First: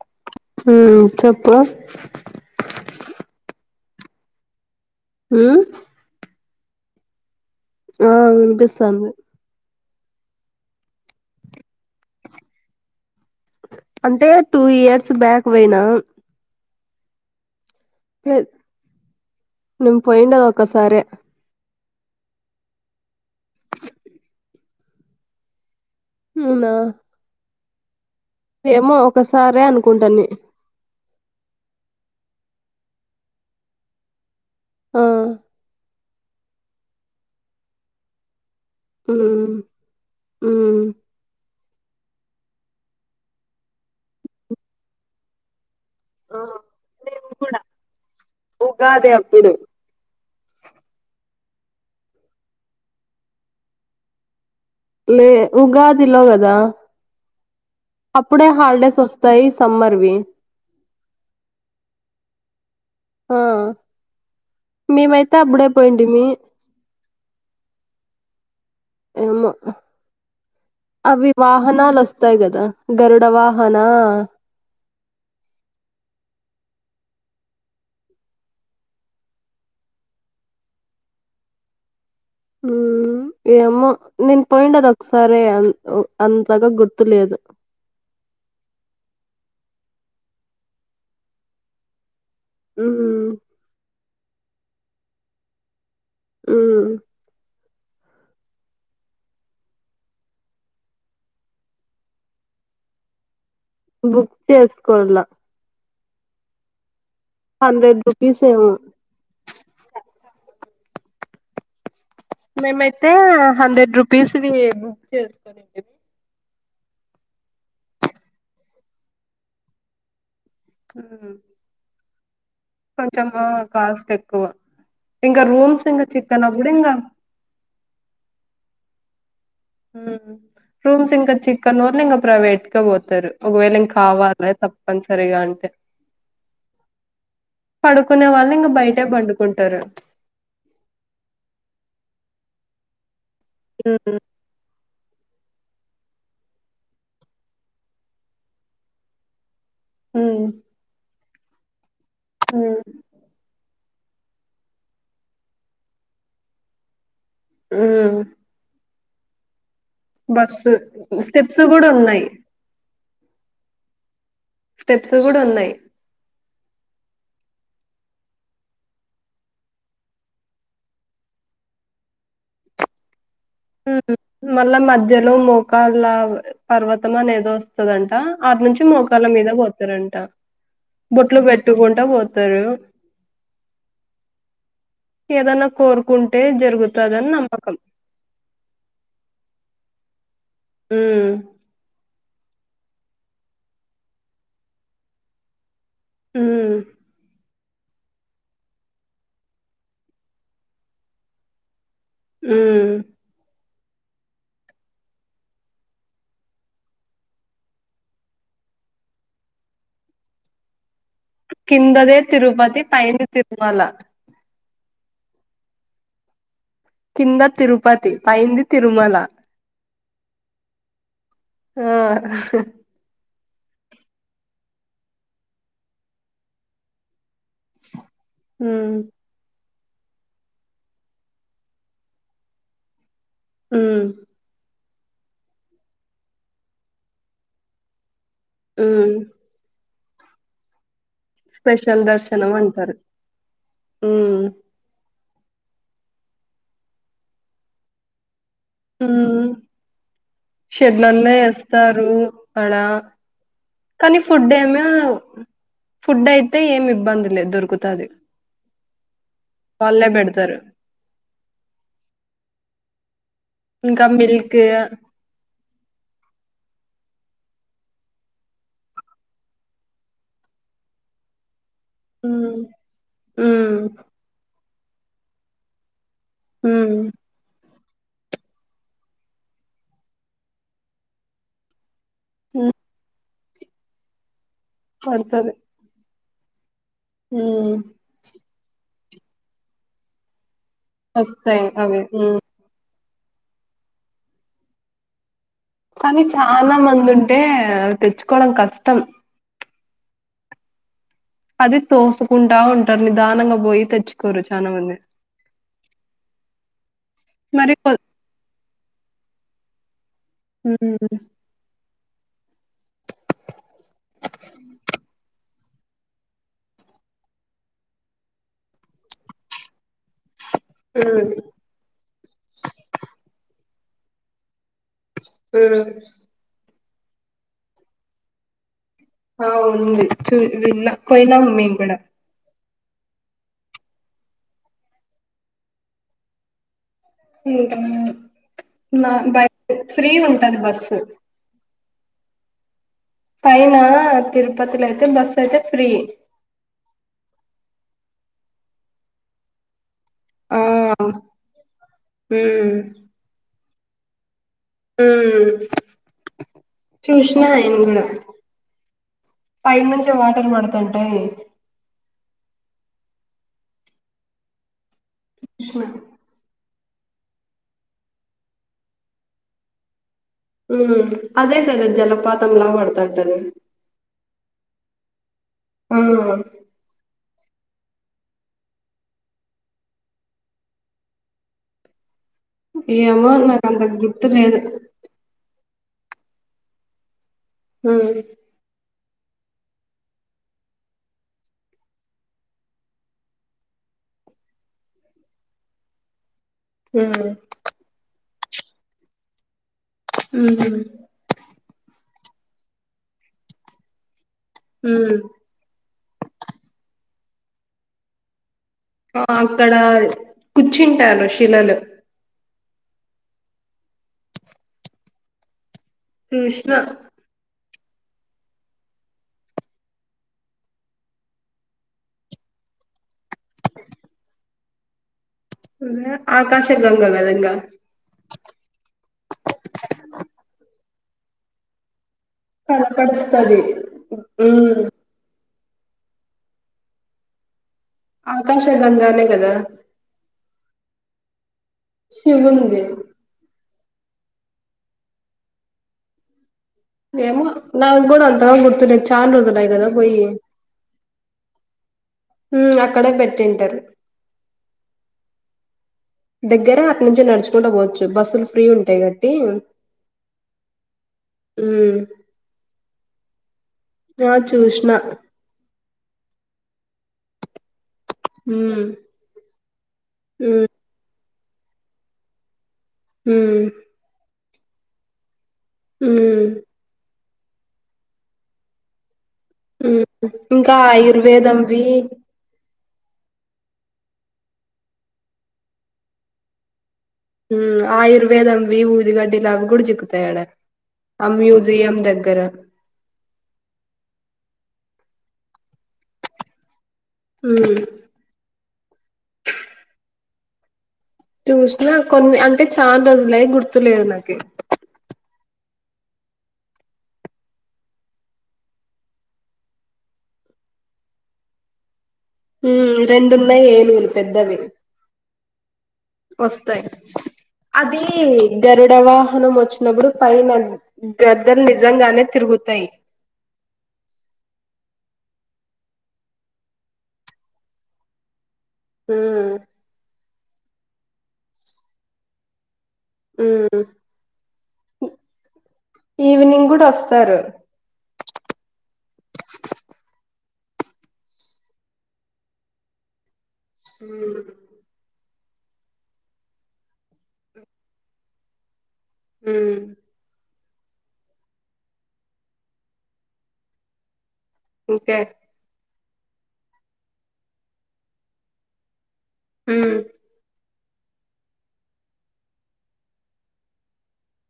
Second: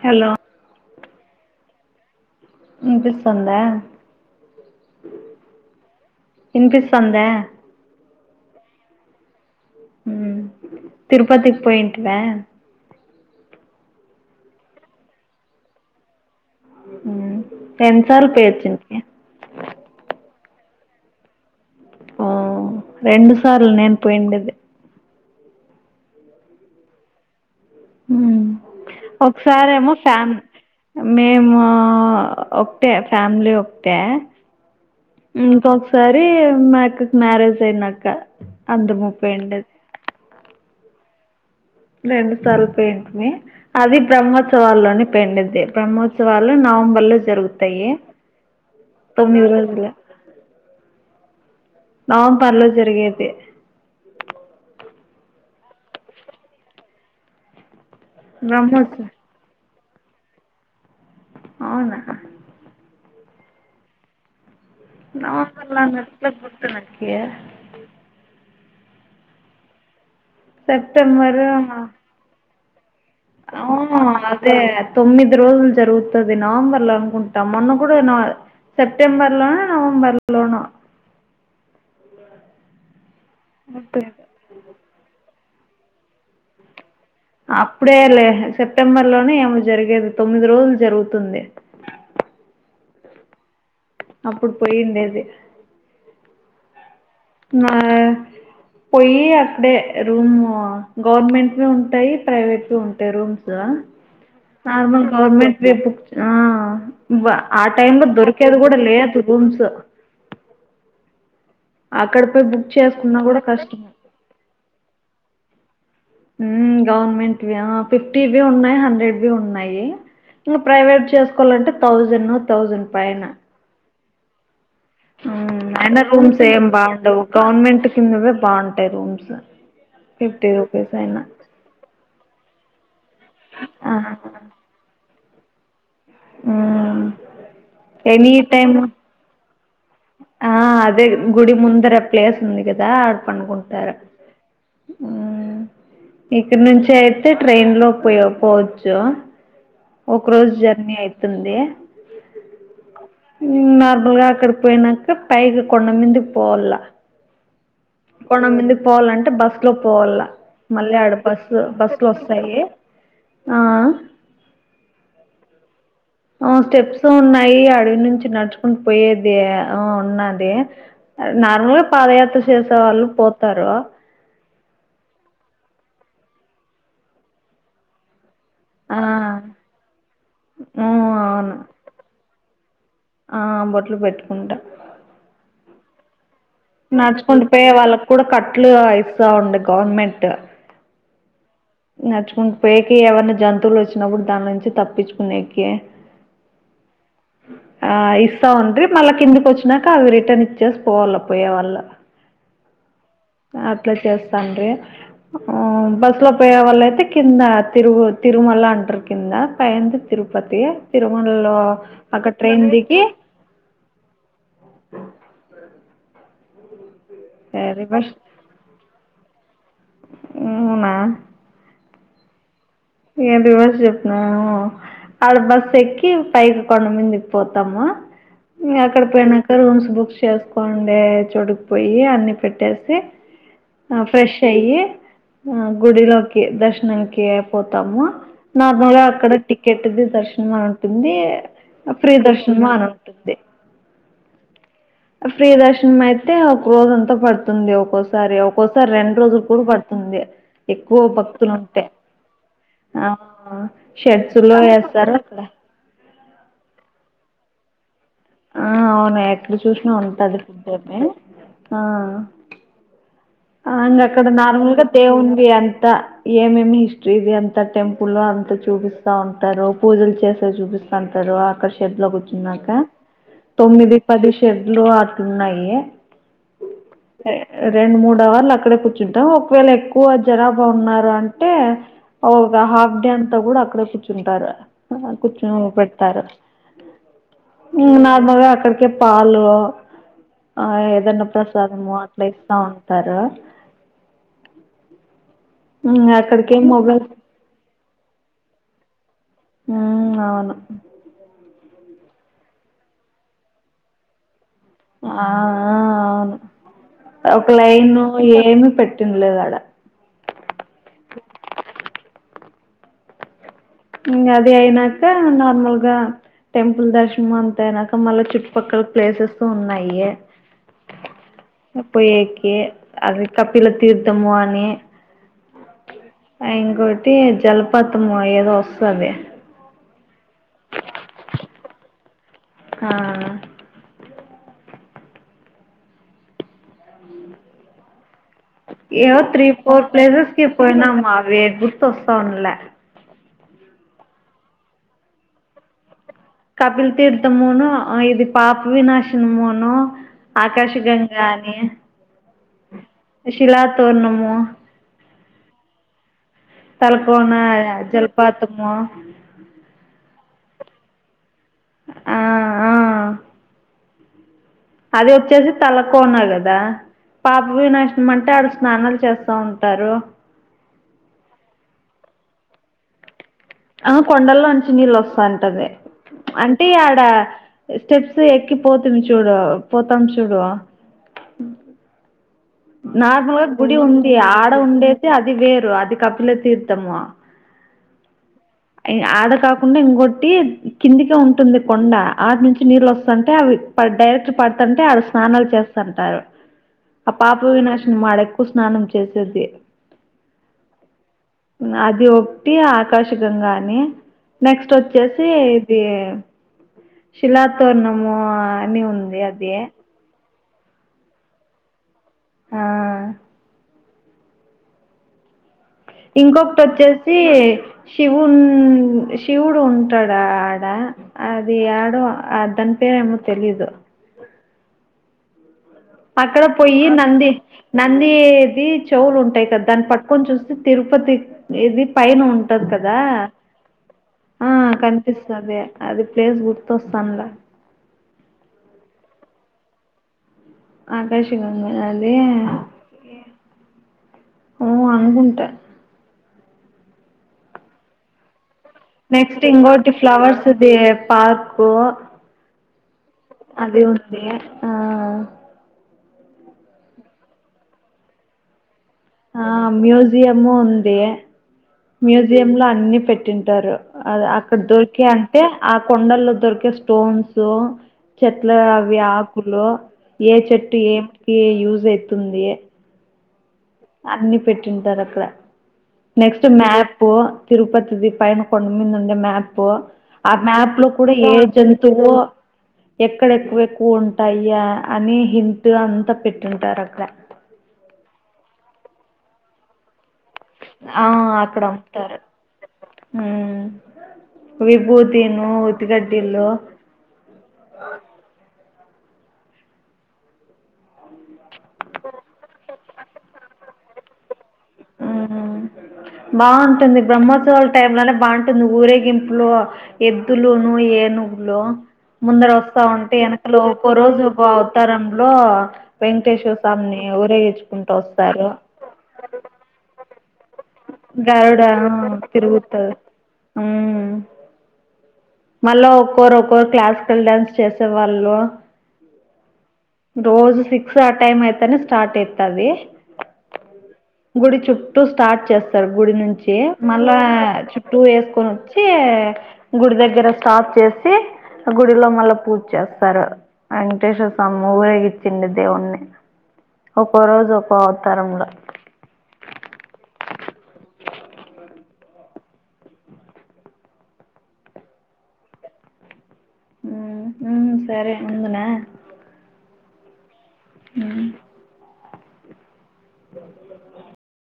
Hello హ్మ్ చెప్పు విన్పిస్తోంద హ్మ్ ఇన్పిస్తోంద ఆ వినిపిస్తంది ఉ తిరుపతికి పోయింటివా అంటే టూ ఇయర్స్ బ్యాక్ పోయినా ఉ ఎన్నిసార్లు పోయి లే- వచ్చుంటివి ఒక్కసారి ఉ రెండు సార్లు నేను పోయింది అయితే అవునా ఉ ఏమో ఒకసారే ఒకసారేమో అనుకుంటాను ఫ్యాన్ మేము ఒకటే ఫ్యామిలీ ఒకటే ఆ ఇంకా ఒకసారి మా అక్క మ్యారేజ్ అయినాక అంద ముప్పై ఉమ్ ఉండేది ఉమ్ రెండు సార్లు పోయింటిమి అది బ బ్రహ్మోత్సవాల్లో పోయింటిమి ఆ బ్రహ్మోత్సవాలు నవంబర్ లో నేను కూడా జరుగుతాయి ఉగాది తొమ్మిది అప్పుడు రోజులు ఆ నవంబర్లో జరిగేది లే ఉగాది లో కదా అప్పుడే హాలిడేస్ బ్రహ్మోత్సవం వస్తాయి సమ్మర్వి అవునా ఆ మేమైతే అప్పుడే నవంబర్లో అన్నట్టు పోయింటిమి గుర్తుఉంటివి నాకి ఏమో అవి సెప్టెంబర్ వాహనాలు వస్తాయి కదా గరుడ వాహనా అవును అదే తొమ్మిది రోజులు జరుగుతది నవంబర్లు అనుకుంటాం మొన్న కూడా నా సెప్టెంబర్ లోను నవంబర్ లోను ఉ హు ఏమో పోయింద ఒకసారి అ అంతగా గుర్తు అప్పుడే లే సెప్టెంబర్ ఏమో జరిగేది తొమ్మిది రోజులు జరుగుతుంది ఉ అప్పుడు పొయ్యి ఉండేది ఉ నా పోయి అక్కడే రూము గవర్నమెంట్ ఉంటాయి ప్రైవేట్ ఉంటాయి రూమ్స్ హలో బుక్ నార్మల్ చేసుకోల. గవర్నమెంట్ ఆ ఆ టైమ్ లో రూపీస్ దొరికేది ఏమో. కూడా లేదు రూమ్స్ అక్కడ పోయి బుక్ మేమైతే చేసుకున్నా కూడా కష్టమే హండ్రెడ్ రూపీస్ బుక్ చేసుకోనుంటిమీ ఉ గవర్నమెంట్ ఫిఫ్టీ బి ఉన్నాయి హండ్రెడ్ బి ఉన్నాయి ఇంకా ప్రైవేట్ చేసుకోవాలంటే థౌసండ్ కొంచము కాస్ట్ ఎక్కువ ఉ ఇంక రూమ్స్ ఇంగ అయినా రూమ్స్ ఏం చిక్కనప్పుడు ఇంగ బాగుండవు గవర్నమెంట్ కిందవే బాగుంటాయి రూమ్స్ ఉ ఫిఫ్టీ రూపీస్ రూమ్స్ అయినా ఇంకా చిక్కన నోళ్లు ఇంకా ప్రవేట్ కే పోతారు ఒకవేళ ఆ ఇంకా కావాలి తప్పని సరిగా అంటే ఉమ్ పడుకునే ఎనీ వాళ్ళ ఇంకా టైమ్ బయటే పండు చేసుకుంటారా ఆ అదే గుడి ముందర ప్లేస్ ఉంది కదా పడుకుంటారు హ్మ్. ఉ ఇక్కడ నుంచి అయితే ట్రైన్ లో పోయ పోవచ్చు ఒక హ్మ్. రోజు జర్నీ అయితుంది హ్మ్. నార్ ముందుగా అక్కడికి పోయినాక పైకి కొండమంది పోలా ఉ పోవాలంటే బస్ లో పోవాల మళ్ళీ ఆడ బస్సు స్టెప్స్ కూడా బస్సు ఉన్నాయి వస్తాయి ఆ స్టెప్స్ కూడా ఉన్నయ్ ఆ స్టెప్స్ ఉన్నయి అడవి నుంచి నడుచుకుంటూ పోయేది ఆ ఉన్నది. నార్మల్ గా పాదయాత్ర సేసే వాళ్ళు పోతారు. మళ్ళా మధ్యలో మోకాళ్ళ పర్వతం అనేదో వస్తదంట. ఆటి నుంచి ఆ మోకాళ్ళ మీద పోతారంట. ఉ బొట్లు అవును పెట్టుకుంటా పోతారు. ట్టుంట కోరుకుం నడుచుకుంటూ పోయే వాళ్ళకి కూడా కట్లు ఇస్తా ఉండ గవర్నమెంట్ ఉ నడుచుకుంటూ పోయేకి ఎవరినా జంతువులు వచ్చినప్పుడు దాని నుంచి తప్పించుకుని ఎక్కి ఊ ఆ ఇస్తావుండ్రి మళ్ళా కిందికి వచ్చినాక అవి రిటర్న్ ఇచ్చేసి పోవాల పోయే వాళ్ళ ఉమ్ అట్ల చేస్తాండ్రి ఒ బస్ లో పోయే వాళ్ళ అయితే కింద తిరుగు తిరుమల అంటారు కింద. పయింది తిరుపతి తిరుమలలో కిందదే అక్కడ ట్రైన్ తిరుపతి దికి పైంది తిరుమల కింద తిరుపతి పైంది తిరుమల ఊనా ఆ ఏంది రివర్స్ చెప్పినవ్ అడ బస్ ఎక్కి పైకి కొండ మిందికి పోతాం. ఉమ్ అక్కడ పోయినంక బుక్ చేసుకోండే చొడుకిపోయి అన్ని పెట్టేసి ఆ ఉమ్ ఫ్రెష్ అయ్యి ఆ గుడిలోకి దర్శనానికి పోతాము నార్మల్ గా ఉమ్ అక్కడ టికెట్ది దర్శనం ది స్పెషల్ ప్రీ దర్శనం అని అంటారు ఉంటుంది. ఉమ్ ఫ్రీ దర్శనం అయితే ఒక రోజ అంతా పడుతుంది. ఒక్కోసారి ఒక పోతే రెండు రోజులు ఉమ్ కూడా పడుతుంది. ఎక్కువ షెడ్లల్లో భక్తులు ఉంటే ఏస్తారు ఆడ ఆ కానీ షెడ్స్ ఫుడ్ ల్లో ఏమో ఏస్తారు ఫుడ్ అయితే ఏమి ఇబ్బంది లే దొరుకుతది. ఆ అవును ఎక్కడ చూసినా వాళ్ళే ఉంటది పెడతారు ఫద్దమే ఆ ఆ ఇంకా అక్కడ మిల్క్ నార్మల్గా దేవుంది అంతా ఏమేమి ఇష్ ఇది అంత టెంపుల్ అంత చూపిస్తా ఉంటారు. పూజలు చేస్తే చూపిస్తా ఉంటారు ఆకర్ షెడ్లు ఉమ్ కూర్చున్నాక ఉమ్ తొమ్మిది పది షెడ్లు అట్లున్నాయి ఉ రెండు మూడు అవర్లు అక్కడే కూర్చుంటాం. ఒకవేళ ఎక్కువ జనాబా ఉన్నారు అంటే ఓక ఉమ్ హాఫ్ డే అంతా కూడా అక్కడే కూర్చుంటారు కూర్చు పడతది పెడతారు ఉమ్ ఉ నార్మల్గా అక్కడికే పాలు ఆ ఏదన్న వస్తాయి ప్రసాదము అవి అట్లా ఉమ్ ఇస్తా ఉంటారు. మ్మ్ కానీ అక్కడికేం చాలా మొబైల్ మంది ఉంటే తెచ్చుకోవడం కష్టం హ అవును అది తోసుకుంటా ఉంటారు. నిదానంగా పోయి తెచ్చుకోరు. చానా మంది ఆ అవును ఒక మరి కొ లైన్ ఏమి పెట్టిండలేదు ఆడ ఉ అదే అయినాక న ల్గా టెంపుల్ దర్శనం అంత అనాక మళ్ళా చుట్టుపక్కల ప్లేసెస్ ఉన్నాయ ఉమ్ పోయికి అది కపిల తీర్థమునే హ అయితే జలపాతం ఏదో వస్తుంది ఆ ఉంది చూ విన్నా పోయినాం మేము కూడా ఆ ఏ ఏయ్యో త్రీ ఫోర్ ప్లేసెస్ కి ఉంటది బస్సు పోయినామా అవి గుర్తు వస్తాంలే పైన తిరుపతిలో అయితే బస్సు అయితే ఫ్రీ కపిల్ తీీడుత మన ఇది పాపు వి నాశిన మన ఆ ఉమ్ ఆకాశగంగా అని శిలా తోర్ణము హమ్ తలకోన చూసిన అయన కూడా జలపాతము పైంచి వాటర్ పడుతుంటే ఆ ఆ అది వచ్చేసి చూసిన తలక్కనా కదా పాప వినాశనం అంటే ఆడ స్నానాలు చేస్తా ఉంటారు ఉ అదే కదే జలపాతం లా పడుతా ఉంటది ఆ కొండల్లో నుంచి నీళ్ళు వస్తాంటది ఆ అంటే ఆడ స్టెప్స్ ఎకి పోతు చూడు పోతాం చూడువా ఏమో నార్ముల్గా నాకు గుడి అంత ఉంది గుర్తు ఆడ లేదు ఉండేతే అది వేరు అది కప్పుల తీర్తముమా హమ్ ఆడ కాకుండా ఇంకొట్టి కిందికే ఉంటుంది కొండ ఆటి నుంచి నీళ్ళు వస్తుంటే అవి డైరెక్ట్ పడుతుంటే ఆడ స్నాలు చేస్తుంటారు ఆ ఉమ్ పాప వినాశని మాడెక్కువ స్నానం చేసేది హ అది ఒకటి ఆకాశగంగానే నెక్స్ట్ ఉమ్ వచ్చేసి ఇది శిలా తోరణము ఆ అక్కడ కూర్చుంటాను షిలలు ఆ ఇంకొకటి చూసిన వచ్చేసి శివు శివుడు ఉంటాడు ఆడ అది ఆడ ఆ దాని పేరు ఏ తెలిదు అదే అక్కడ పోయి ఆకాశగంగ కదా నంది ఇంగా నందిది చెవులు ఉంటాయి క దాన్ని పట్టుకొని చూస్త తిరుగు ఉరుపతి ఇది పైన ఉంటది కదా కనపడుస్తది ఆ ఉమ్ కనిపిస్తుంది అది ప్లేస్ గుర్తొస్తానులా ఆకాశ గంగానే కదా ఆకాశ గంగా నాది శివుంది ఓ అనుకుంటా ఏమ నా కూడా అంత నెక్స్ట్ ఇంకోటి ఫ్లవర్స్ ఇది పార్కు ఉమ్ అక్కడే పెట్టింటారు అది ఉంది ఆ ఆ ఆ దెగ్గరే అట్ నుంచల్ నడుచుకుంట పోవచ్చు బస్సులు ఫ్రీ ఉం ఆ మ్యూజియము ఉంది ఉమ్ మ్యూజియంల అన్ని పెట్టింటారు అద్ ఆ అక్కడ్ చూసిన దొరికే అంటే ఆ కొండల్లో దొరికే స్టోన్సు చెట్ల ఉమ్ అవి ఆకులు ఏ ఉమ్ చెట్టు ఏమ్ కి యూజ్ అయ్ తుంది ఉమ్ అన్ని పెట్టింటరు అక్కడ నెక్స్ట్ ఉమ్ మ్యాపు తిరుపతిది పైను కొండ్ మీందుండే మ్యాప్ పో ఉమ్ ఆ ఇంకా మ్యప్ లో కూడ ఏ ఆయుర్వేదంవి జంతువో ఎక్కడ ఎక్కు ఎక్కువు ఉంటాయ అని హింతు అంతా పెట్టుంటరు అక్ డా హ్మ్ ఆయుర్ వేదం విభూది గడ్డి లాగ గుడా చిక్కు ఆ అక్కడ ఉంటారు దగ్గర ఉమ్మ్ విభూతీను ఉత్తిగడ్డిలు ఉమ్ చూషు నా కొన్ని అంటే చాన్ రోజ్ లయ్ గుర్తులేద్ నాకి ఉ బాఉంటుంది బ్రహ్మోత్సవాల్ టై లోనే బాఉంటుంది ఊరేగింపులో ఎద్దులును ఏను లో ముందర వస్తా ఉమ్ ఉంటే యేనకలు రెండున్నాయి ఒక్కో ఏనుగులు రోజు ఒకో పెద్దవి ఔతరమ్ లో వెంక్ టేష్ ల్ సామ్ వస్తాయి నీ ఓ అది గరుడ వాహనం ఓచ్ నపుడు గరుడ తిరుగుత తిరుగుతాయి ఉమ్ మళ్ళా ఒక్కోర్ ఒక్కోరు క్లాస్ కల్ డ్యాన్స్ చేసే వాళ్ళు ఉహుమ్ రోజు సిక్స్ ఆ టైమ్ అయ్ తేనే స్టార్ట్ అయ్ తది ఉమ్ గుడి చుట్టూ స్టార్ట్ చేస్తర్ గుడి నుంచి ఈవినింగ్ కూడా మళ్ళా వస్తారు చుట్టూ యెస్ కొనొచ్చి గుడి దగ్గర స్టాప్ చేసి గుడిలో మళ్ళా పూజ్ చేస్తారు యంక్ టేష్ ల్ ఉమ్ సామి ఏచిన్న దేవుణ్ణి ఒక్కో రోజు ఒక్కో ఔతారంలో ఉమ్ ఇంకే ఉమ్ హుహుమ్ సరే ఉందున ఉమ్ అ